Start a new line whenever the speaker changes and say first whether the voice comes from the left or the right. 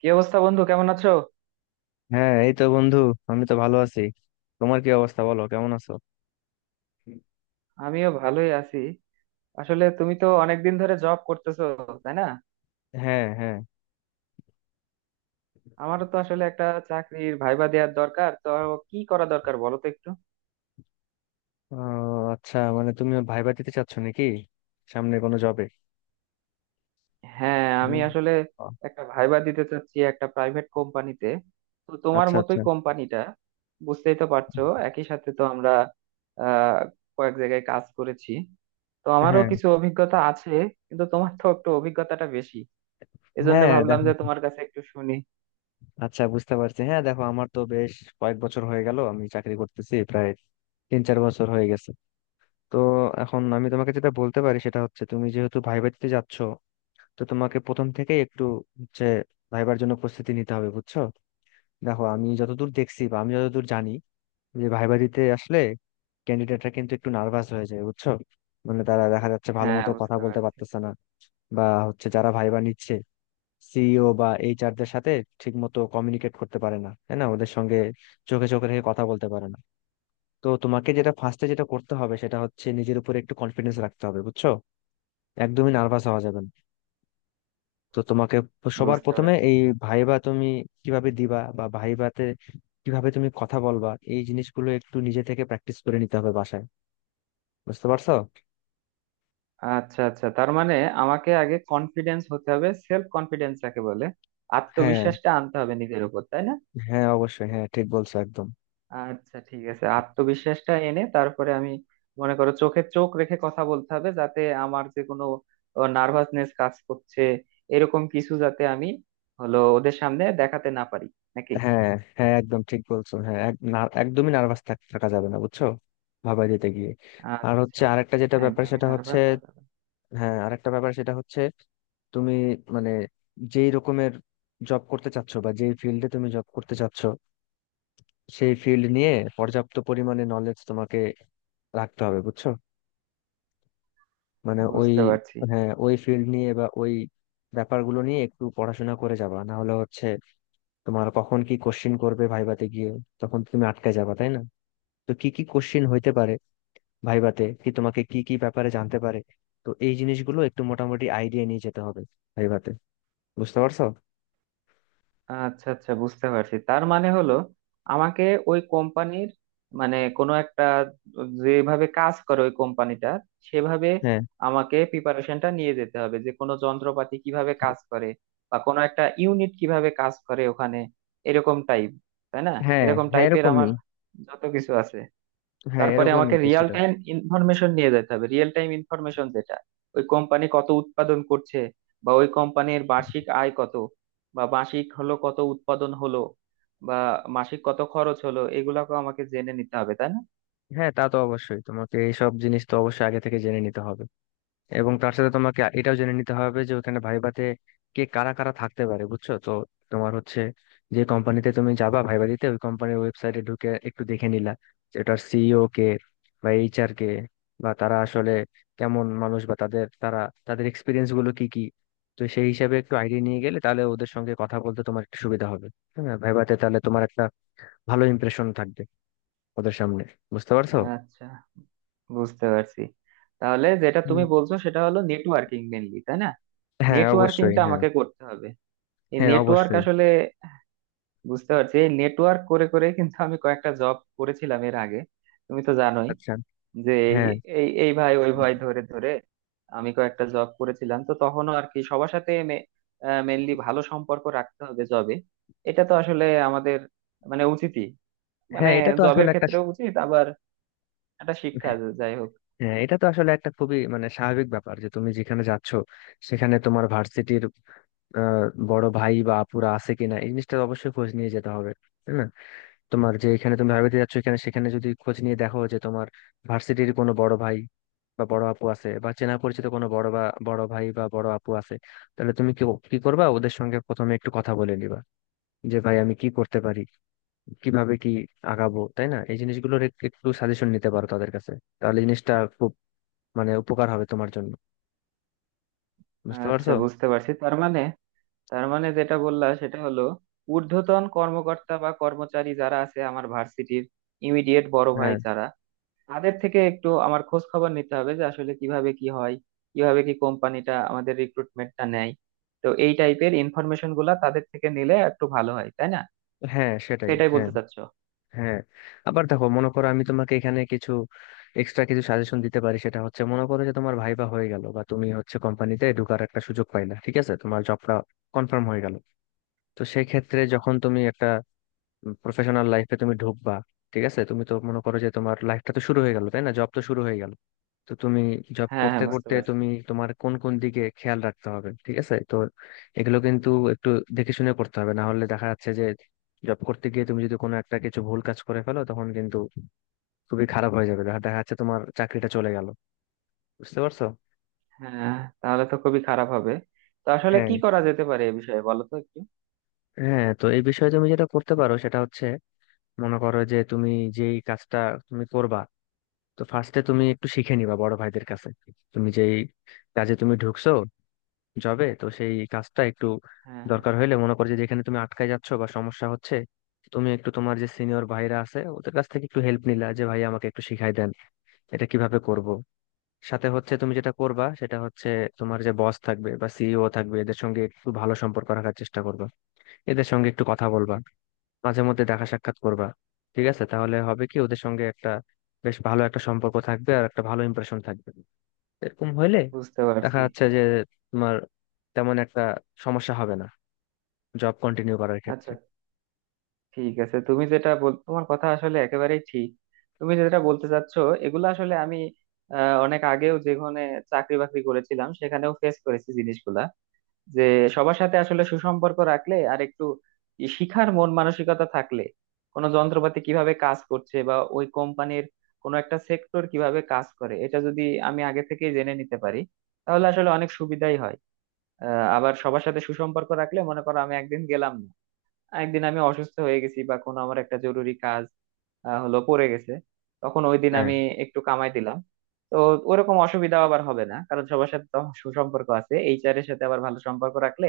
right: কি অবস্থা বন্ধু? কেমন আছো?
left: হ্যাঁ, এই তো বন্ধু। আমি তো ভালো আছি। তোমার কি অবস্থা, বলো, কেমন আছো?
right: আমিও ভালোই আছি। আসলে তুমি তো অনেকদিন ধরে জব করতেছো, তাই না?
left: হ্যাঁ হ্যাঁ
right: আমারও তো আসলে একটা চাকরির ভাইবা দেওয়ার দরকার তো। কি করা দরকার বলো তো একটু।
left: ও, আচ্ছা, মানে তুমি ভাইবা দিতে চাচ্ছ নাকি সামনে কোনো জবে?
right: হ্যাঁ, আমি আসলে একটা ভাইবা দিতে চাচ্ছি একটা প্রাইভেট কোম্পানিতে। তো তোমার
left: আচ্ছা আচ্ছা
right: মতোই কোম্পানিটা, বুঝতেই তো পারছো। একই সাথে তো আমরা আহ কয়েক জায়গায় কাজ করেছি, তো আমারও
left: হ্যাঁ
right: কিছু অভিজ্ঞতা আছে। কিন্তু তোমার তো একটু অভিজ্ঞতাটা বেশি, এজন্য
left: হ্যাঁ
right: ভাবলাম
left: দেখো,
right: যে তোমার কাছে একটু শুনি।
left: আচ্ছা, বুঝতে পারছি। হ্যাঁ, দেখো, আমার তো বেশ কয়েক বছর হয়ে গেল, আমি চাকরি করতেছি প্রায় তিন চার বছর হয়ে গেছে। তো এখন আমি তোমাকে যেটা বলতে পারি সেটা হচ্ছে তুমি যেহেতু ভাইবা দিতে যাচ্ছ, তো তোমাকে প্রথম থেকেই একটু হচ্ছে ভাইবার জন্য প্রস্তুতি নিতে হবে, বুঝছো? দেখো, আমি যতদূর দেখছি বা আমি যতদূর জানি যে ভাইবা দিতে আসলে ক্যান্ডিডেটরা কিন্তু একটু নার্ভাস হয়ে যায়, বুঝছো? মানে তারা দেখা যাচ্ছে ভালো
right: হ্যাঁ,
left: মতো কথা
right: বুঝতে
left: বলতে
right: পারছি।
left: পারতেছে না, বা হচ্ছে যারা ভাইবা নিচ্ছে সিইও বা এইচআর দের সাথে ঠিক মতো কমিউনিকেট করতে পারে না, তাই না, ওদের সঙ্গে চোখে চোখে রেখে কথা বলতে পারে না। তো তোমাকে যেটা ফার্স্টে যেটা করতে হবে সেটা হচ্ছে নিজের উপরে একটু কনফিডেন্স রাখতে হবে, বুঝছো? একদমই নার্ভাস হওয়া যাবে না। তো তোমাকে সবার
right: বুঝতে
left: প্রথমে
right: পারছি।
left: এই ভাইবা তুমি কিভাবে দিবা বা ভাইবাতে কিভাবে তুমি কথা বলবা, এই জিনিসগুলো একটু নিজে থেকে প্র্যাকটিস করে নিতে হবে বাসায়। বুঝতে পারছো?
right: আচ্ছা আচ্ছা, তার মানে আমাকে আগে কনফিডেন্স হতে হবে, সেলফ কনফিডেন্স যাকে বলে,
left: হ্যাঁ,
right: আত্মবিশ্বাসটা আনতে হবে নিজের উপর, তাই না?
left: হ্যাঁ অবশ্যই, হ্যাঁ, ঠিক বলছো একদম।
right: আচ্ছা, ঠিক আছে, আত্মবিশ্বাসটা এনে তারপরে আমি মনে করো চোখে চোখ রেখে কথা বলতে হবে, যাতে আমার যে কোনো নার্ভাসনেস কাজ করছে এরকম কিছু যাতে আমি হলো ওদের সামনে দেখাতে না পারি, নাকি?
left: হ্যাঁ, হ্যাঁ, একদম ঠিক বলছো। হ্যাঁ, একদমই নার্ভাস থাকা যাবে না, বুঝছো, ভাবাই দিতে গিয়ে। আর হচ্ছে
right: আচ্ছা,
left: আরেকটা যেটা ব্যাপার
right: একদমই
left: সেটা হচ্ছে,
right: নার্ভাস হওয়া যাবে না।
left: হ্যাঁ আরেকটা ব্যাপার সেটা হচ্ছে তুমি মানে যেই রকমের জব করতে চাচ্ছ বা যেই ফিল্ডে তুমি জব করতে চাচ্ছ, সেই ফিল্ড নিয়ে পর্যাপ্ত পরিমাণে নলেজ তোমাকে রাখতে হবে, বুঝছো? মানে ওই,
right: বুঝতে পারছি।
left: হ্যাঁ ওই ফিল্ড নিয়ে বা ওই ব্যাপারগুলো নিয়ে একটু পড়াশোনা করে যাবা, না হলে হচ্ছে তোমার কখন কি কোশ্চিন করবে ভাইভাতে গিয়ে, তখন তো তুমি আটকে যাবা, তাই না? তো কি কি কোশ্চিন হইতে পারে ভাইভাতে, কি তোমাকে কি কি ব্যাপারে জানতে পারে, তো এই জিনিসগুলো একটু মোটামুটি আইডিয়া নিয়ে যেতে হবে ভাইভাতে। বুঝতে পারছো?
right: আচ্ছা আচ্ছা, বুঝতে পারছি, তার মানে হলো আমাকে ওই কোম্পানির মানে কোনো একটা, যেভাবে কাজ করে ওই কোম্পানিটা সেভাবে
left: হ্যাঁ
right: আমাকে প্রিপারেশনটা নিয়ে যেতে হবে, যে কোনো যন্ত্রপাতি কিভাবে কাজ করে বা কোনো একটা ইউনিট কিভাবে কাজ করে ওখানে, এরকম টাইপ, তাই না?
left: হ্যাঁ
right: এরকম
left: হ্যাঁ
right: টাইপের আমার
left: এরকমই,
right: যত কিছু আছে।
left: হ্যাঁ
right: তারপরে
left: এরকমই
right: আমাকে রিয়েল
left: কিছুটা।
right: টাইম ইনফরমেশন নিয়ে যেতে হবে, রিয়েল টাইম ইনফরমেশন, যেটা ওই কোম্পানি কত উৎপাদন করছে বা ওই কোম্পানির বার্ষিক আয় কত বা মাসিক হলো কত উৎপাদন হলো বা মাসিক কত খরচ হলো, এগুলাকে আমাকে জেনে নিতে হবে, তাই না?
left: হ্যাঁ, তা তো অবশ্যই, তোমাকে এইসব জিনিস তো অবশ্যই আগে থেকে জেনে নিতে হবে। এবং তার সাথে তোমাকে এটাও জেনে নিতে হবে যে ওখানে ভাইভাতে কে কারা কারা থাকতে পারে, বুঝছো তো। তোমার হচ্ছে যে কোম্পানিতে তুমি যাবা ভাইভা দিতে, ওই কোম্পানির ওয়েবসাইটে ঢুকে একটু দেখে নিলা যে ওটার সিইও কে বা এইচআর কে, বা তারা আসলে কেমন মানুষ বা তাদের এক্সপিরিয়েন্স গুলো কি কি। তো সেই হিসাবে একটু আইডিয়া নিয়ে গেলে তাহলে ওদের সঙ্গে কথা বলতে তোমার একটু সুবিধা হবে। হ্যাঁ, ভাইভাতে তাহলে তোমার একটা ভালো ইমপ্রেশন থাকবে ওদের সামনে। বুঝতে পারছো?
right: আচ্ছা, বুঝতে পারছি। তাহলে যেটা তুমি
left: হুম।
right: বলছো সেটা হলো নেটওয়ার্কিং মেনলি, তাই না?
left: হ্যাঁ অবশ্যই।
right: নেটওয়ার্কিংটা
left: হ্যাঁ,
right: আমাকে করতে হবে, এই
left: হ্যাঁ
right: নেটওয়ার্ক
left: অবশ্যই।
right: আসলে বুঝতে পারছি। এই নেটওয়ার্ক করে করে কিন্তু আমি কয়েকটা জব করেছিলাম এর আগে, তুমি তো জানোই,
left: আচ্ছা।
right: যে এই
left: হ্যাঁ।
right: এই এই ভাই ওই ভাই ধরে ধরে আমি কয়েকটা জব করেছিলাম। তো তখনও আর কি সবার সাথে মেনলি ভালো সম্পর্ক রাখতে হবে জবে, এটা তো আসলে আমাদের মানে উচিতই, মানে
left: হ্যাঁ, এটা তো
right: জবের
left: আসলে একটা,
right: ক্ষেত্রেও উচিত, আবার একটা শিক্ষা যাই হোক।
left: হ্যাঁ এটা তো আসলে একটা খুবই মানে স্বাভাবিক ব্যাপার যে তুমি যেখানে যাচ্ছ সেখানে তোমার ভার্সিটির বড় ভাই বা আপুরা আছে কিনা এই জিনিসটা অবশ্যই খোঁজ নিয়ে যেতে হবে, তাই না? তোমার যে এখানে তুমি ভার্সিটি যাচ্ছ এখানে সেখানে যদি খোঁজ নিয়ে দেখো যে তোমার ভার্সিটির কোনো বড় ভাই বা বড় আপু আছে, বা চেনা পরিচিত কোনো বড় বা বড় ভাই বা বড় আপু আছে, তাহলে তুমি কি কি করবা, ওদের সঙ্গে প্রথমে একটু কথা বলে নিবা যে ভাই আমি কি করতে পারি, কিভাবে কি আগাবো, তাই না, এই জিনিসগুলোর একটু সাজেশন নিতে পারো তাদের কাছে। তাহলে জিনিসটা খুব মানে উপকার হবে তোমার জন্য। বুঝতে
right: আচ্ছা,
left: পারছো?
right: বুঝতে পারছি। তার মানে যেটা বললা সেটা হলো ঊর্ধ্বতন কর্মকর্তা বা কর্মচারী যারা আছে আমার ভার্সিটির ইমিডিয়েট বড় ভাই
left: হ্যাঁ,
right: যারা, তাদের থেকে একটু আমার খোঁজ খবর নিতে হবে, যে আসলে কিভাবে কি হয়, কিভাবে কি কোম্পানিটা আমাদের রিক্রুটমেন্টটা নেয়। তো এই টাইপের ইনফরমেশন গুলা তাদের থেকে নিলে একটু ভালো হয়, তাই না?
left: হ্যাঁ সেটাই,
right: সেটাই
left: হ্যাঁ।
right: বলতে চাচ্ছো।
left: হ্যাঁ, আবার দেখো, মনে করো আমি তোমাকে এখানে কিছু এক্সট্রা কিছু সাজেশন দিতে পারি, সেটা হচ্ছে মনে করো যে তোমার ভাইবা হয়ে গেল বা তুমি হচ্ছে কোম্পানিতে ঢোকার একটা সুযোগ পাইলা, ঠিক আছে, তোমার জবটা কনফার্ম হয়ে গেল। তো সেই ক্ষেত্রে যখন তুমি একটা প্রফেশনাল লাইফে তুমি ঢুকবা, ঠিক আছে, তুমি তো মনে করো যে তোমার লাইফটা তো শুরু হয়ে গেল, তাই না, জব তো শুরু হয়ে গেল। তো তুমি জব
right: হ্যাঁ
left: করতে
right: হ্যাঁ, বুঝতে
left: করতে
right: পারছি।
left: তুমি তোমার কোন কোন দিকে খেয়াল রাখতে হবে, ঠিক আছে তো। এগুলো কিন্তু একটু দেখে শুনে করতে হবে, না হলে দেখা যাচ্ছে যে জব করতে গিয়ে তুমি যদি কোনো একটা কিছু ভুল কাজ করে ফেলো তখন কিন্তু খুবই খারাপ হয়ে যাবে, দেখা দেখা যাচ্ছে তোমার চাকরিটা চলে গেল। বুঝতে পারছো?
right: হ্যাঁ, তাহলে তো খুবই খারাপ হবে। তো আসলে
left: হ্যাঁ।
right: কি করা যেতে পারে এ বিষয়ে বলো তো একটু।
left: হ্যাঁ, তো এই বিষয়ে তুমি যেটা করতে পারো সেটা হচ্ছে মনে করো যে তুমি যেই কাজটা তুমি করবা, তো ফার্স্টে তুমি একটু শিখে নিবা বড় ভাইদের কাছে। তুমি যেই কাজে তুমি ঢুকছো যাবে, তো সেই কাজটা একটু,
right: হ্যাঁ হ্যাঁ,
left: দরকার হইলে মনে করো যে যেখানে তুমি আটকায় যাচ্ছ বা সমস্যা হচ্ছে, তুমি একটু তোমার যে সিনিয়র ভাইরা আছে ওদের কাছ থেকে একটু হেল্প নিলা, যে ভাই আমাকে একটু শিখাই দেন এটা কিভাবে করব। সাথে হচ্ছে তুমি যেটা করবা সেটা হচ্ছে তোমার যে বস থাকবে বা সিইও থাকবে এদের সঙ্গে একটু ভালো সম্পর্ক রাখার চেষ্টা করবা, এদের সঙ্গে একটু কথা বলবা, মাঝে মধ্যে দেখা সাক্ষাৎ করবা, ঠিক আছে। তাহলে হবে কি, ওদের সঙ্গে একটা বেশ ভালো একটা সম্পর্ক থাকবে আর একটা ভালো ইমপ্রেশন থাকবে। এরকম হইলে
right: বুঝতে
left: দেখা
right: পারছি।
left: যাচ্ছে যে তোমার তেমন একটা সমস্যা হবে না জব কন্টিনিউ করার ক্ষেত্রে।
right: আচ্ছা ঠিক আছে, তুমি যেটা বল তোমার কথা আসলে একেবারেই ঠিক। তুমি যেটা বলতে চাচ্ছো, এগুলো আসলে আমি অনেক আগেও যেখানে চাকরি বাকরি করেছিলাম সেখানেও ফেস করেছি জিনিসগুলা, যে সবার সাথে আসলে সুসম্পর্ক রাখলে আর একটু ই শিখার মন মানসিকতা থাকলে কোনো যন্ত্রপাতি কিভাবে কাজ করছে বা ওই কোম্পানির কোনো একটা সেক্টর কিভাবে কাজ করে এটা যদি আমি আগে থেকেই জেনে নিতে পারি তাহলে আসলে অনেক সুবিধাই হয়। আবার সবার সাথে সুসম্পর্ক রাখলে মনে করো আমি একদিন গেলাম না, একদিন আমি অসুস্থ হয়ে গেছি বা কোনো আমার একটা জরুরি কাজ হলো পড়ে গেছে, তখন ওই দিন
left: হ্যাঁ,
right: আমি একটু কামাই দিলাম। তো ওরকম অসুবিধা আবার হবে না, কারণ সবার সাথে তো আমার সুসম্পর্ক আছে, এইচআর এর সাথে আবার ভালো সম্পর্ক রাখলে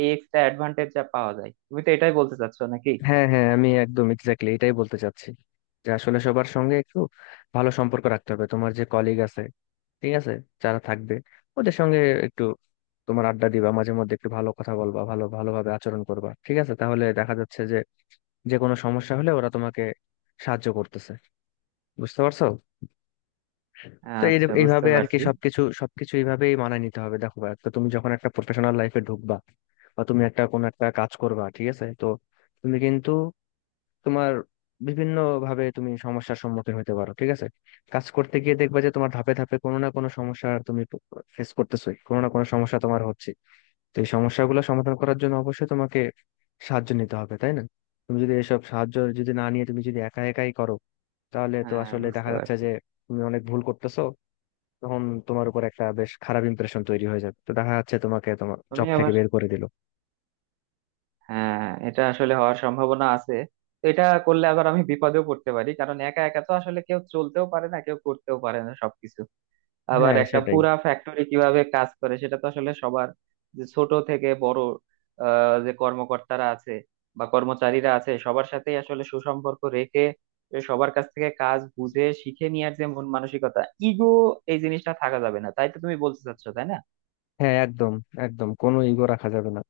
right: এই এক্সট্রা অ্যাডভান্টেজ যা পাওয়া যায়, তুমি তো এটাই বলতে চাচ্ছ নাকি?
left: হ্যাঁ হ্যাঁ আমি একদম এক্স্যাক্টলি এটাই বলতে চাচ্ছি যে আসলে সবার সঙ্গে একটু ভালো সম্পর্ক রাখতে হবে, তোমার যে কলিগ আছে, ঠিক আছে, যারা থাকবে ওদের সঙ্গে একটু তোমার আড্ডা দিবা, মাঝে মধ্যে একটু ভালো কথা বলবা, ভালো ভালোভাবে আচরণ করবা, ঠিক আছে। তাহলে দেখা যাচ্ছে যে যে কোনো সমস্যা হলে ওরা তোমাকে সাহায্য করতেছে। বুঝতে পারছো? তো এই
right: আচ্ছা, বুঝতে
left: এইভাবে আর কি,
right: পারছি।
left: সবকিছু সবকিছু এইভাবেই মানায় নিতে হবে। দেখো ভাই, তো তুমি যখন একটা প্রফেশনাল লাইফে ঢুকবা বা তুমি একটা কোনো একটা কাজ করবা, ঠিক আছে তো। তুমি কিন্তু তোমার বিভিন্ন ভাবে তুমি সমস্যার সম্মুখীন হতে পারো, ঠিক আছে। কাজ করতে গিয়ে দেখবা যে তোমার ধাপে ধাপে কোনো না কোনো সমস্যা তুমি ফেস করতেছোই, কোনো না কোনো সমস্যা তোমার হচ্ছে। তো এই সমস্যাগুলো সমাধান করার জন্য অবশ্যই তোমাকে সাহায্য নিতে হবে, তাই না? তুমি যদি এসব সাহায্য যদি না নিয়ে তুমি যদি একা একাই করো, তাহলে তো
right: হ্যাঁ,
left: আসলে
right: বুঝতে
left: দেখা যাচ্ছে
right: পারছি।
left: যে তুমি অনেক ভুল করতেছো। তখন তোমার উপর একটা বেশ খারাপ ইমপ্রেশন তৈরি হয়ে যাবে, তো দেখা যাচ্ছে তোমাকে তোমার
right: আমি
left: জব থেকে
right: আবার,
left: বের করে দিল।
right: হ্যাঁ, এটা আসলে হওয়ার সম্ভাবনা আছে। তো এটা করলে আবার আমি বিপদেও পড়তে পারি, কারণ একা একা তো আসলে কেউ চলতেও পারে না, কেউ করতেও পারে না সবকিছু। আবার
left: হ্যাঁ
right: একটা
left: সেটাই।
right: পুরা ফ্যাক্টরি কিভাবে কাজ করে সেটা তো আসলে সবার, যে ছোট থেকে বড় যে কর্মকর্তারা আছে বা কর্মচারীরা আছে সবার সাথেই আসলে সুসম্পর্ক রেখে এ সবার কাছ থেকে কাজ বুঝে শিখে নেওয়ার যে মন মানসিকতা, ইগো এই জিনিসটা থাকা যাবে না, তাই তো তুমি বলতে চাচ্ছো, তাই না?
left: হ্যাঁ একদম, একদম কোনো ইগো রাখা যাবে না।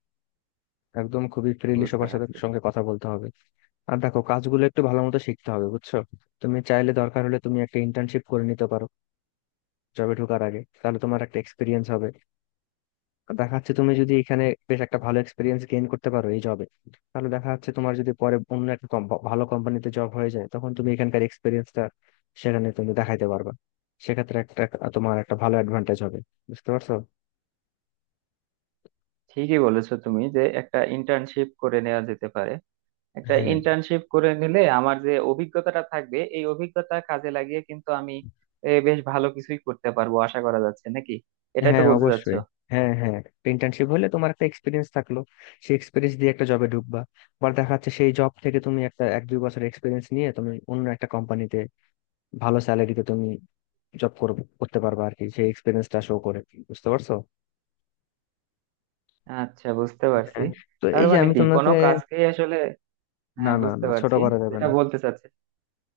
left: একদম খুবই ফ্রিলি
right: বুঝতে
left: সবার সাথে
right: পারছি।
left: সঙ্গে কথা বলতে হবে। আর দেখো, কাজগুলো একটু ভালো মতো শিখতে হবে, বুঝছো। তুমি চাইলে দরকার হলে তুমি একটা ইন্টার্নশিপ করে নিতে পারো জবে ঢোকার আগে, তাহলে তোমার একটা এক্সপিরিয়েন্স হবে। দেখা যাচ্ছে তুমি যদি এখানে বেশ একটা ভালো এক্সপিরিয়েন্স গেইন করতে পারো এই জবে, তাহলে দেখা যাচ্ছে তোমার যদি পরে অন্য একটা ভালো কোম্পানিতে জব হয়ে যায়, তখন তুমি এখানকার এক্সপিরিয়েন্সটা সেখানে তুমি দেখাইতে পারবা। সেক্ষেত্রে একটা, তোমার একটা ভালো অ্যাডভান্টেজ হবে। বুঝতে পারছো?
right: ঠিকই বলেছো তুমি, যে একটা ইন্টার্নশিপ করে নেওয়া যেতে পারে। একটা
left: হ্যাঁ
right: ইন্টার্নশিপ করে নিলে আমার যে অভিজ্ঞতাটা থাকবে, এই অভিজ্ঞতা কাজে লাগিয়ে কিন্তু আমি বেশ ভালো কিছুই করতে পারবো, আশা করা যাচ্ছে নাকি? এটাই তো
left: হ্যাঁ
right: বলতে চাচ্ছো।
left: অবশ্যই। হ্যাঁ হ্যাঁ ইন্টার্নশিপ হলে তোমার একটা এক্সপিরিয়েন্স থাকলো, সেই এক্সপিরিয়েন্স দিয়ে একটা জবে ঢুকবা। আবার দেখা যাচ্ছে সেই জব থেকে তুমি একটা এক দুই বছর এক্সপিরিয়েন্স নিয়ে তুমি অন্য একটা কোম্পানিতে ভালো স্যালারিতে তুমি জব করতে পারবা আর কি, সেই এক্সপিরিয়েন্সটা শো করে। বুঝতে পারছো?
right: আচ্ছা, বুঝতে পারছি।
left: হ্যাঁ। তো
right: তার
left: এই যে
right: মানে
left: আমি
right: কি কোনো
left: তোমাকে,
right: কাজকেই আসলে,
left: না
right: হ্যাঁ
left: না
right: বুঝতে
left: না, ছোট
right: পারছি,
left: করা যাবে
right: যেটা
left: না।
right: বলতে চাচ্ছি,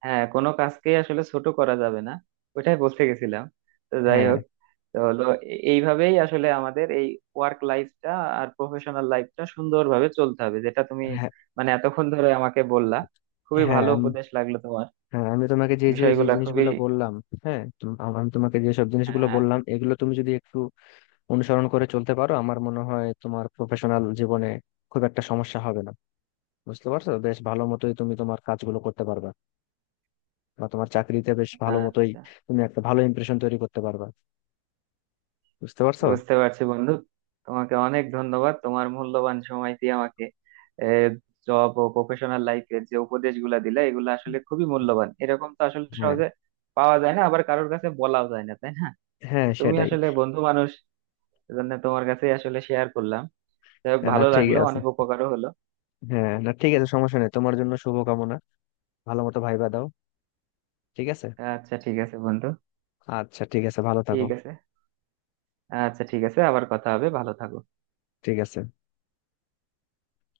right: হ্যাঁ কোনো কাজকেই আসলে ছোট করা যাবে না, ওইটাই বলতে গেছিলাম। তো যাই
left: হ্যাঁ
right: হোক, তো হলো এইভাবেই আসলে আমাদের এই ওয়ার্ক লাইফটা আর প্রফেশনাল লাইফটা সুন্দরভাবে চলতে হবে, যেটা তুমি
left: হ্যাঁ
right: মানে এতক্ষণ ধরে আমাকে বললা। খুবই
left: হ্যাঁ
right: ভালো
left: আমি
right: উপদেশ লাগলো তোমার,
left: হ্যাঁ, আমি তোমাকে যে যে যে
right: বিষয়গুলা খুবই
left: জিনিসগুলো বললাম, হ্যাঁ আমি তোমাকে যে সব জিনিসগুলো
right: হ্যাঁ
left: বললাম এগুলো তুমি যদি একটু অনুসরণ করে চলতে পারো, আমার মনে হয় তোমার প্রফেশনাল জীবনে খুব একটা সমস্যা হবে না। বুঝতে পারছো, বেশ ভালো মতোই তুমি তোমার কাজগুলো করতে পারবা, বা তোমার চাকরিতে বেশ ভালো মতোই
right: আচ্ছা,
left: তুমি একটা ভালো ইমপ্রেশন তৈরি করতে পারবা। বুঝতে পারছো?
right: বুঝতে পারছি বন্ধু। তোমাকে অনেক ধন্যবাদ, তোমার মূল্যবান সময় দিয়ে আমাকে জব ও প্রফেশনাল লাইফের যে উপদেশগুলা দিলে, এগুলো আসলে খুবই মূল্যবান, এরকম তো আসলে
left: হ্যাঁ,
right: সহজে পাওয়া যায় না, আবার কারোর কাছে বলাও যায় না, তাই না?
left: হ্যাঁ
right: তো তুমি
left: সেটাই।
right: আসলে বন্ধু মানুষ, এজন্য তোমার কাছে আসলে শেয়ার করলাম। যাই হোক,
left: না
right: ভালো
left: ঠিক
right: লাগলো,
left: আছে,
right: অনেক উপকারও হলো।
left: হ্যাঁ না ঠিক আছে, সমস্যা নেই। তোমার জন্য শুভকামনা, ভালো মতো ভাইবা দাও, ঠিক আছে?
right: আচ্ছা ঠিক আছে বন্ধু।
left: আচ্ছা, ঠিক আছে, ভালো থাকো।
right: ঠিক আছে। আচ্ছা ঠিক আছে, আবার কথা হবে, ভালো থাকো।
left: ঠিক আছে।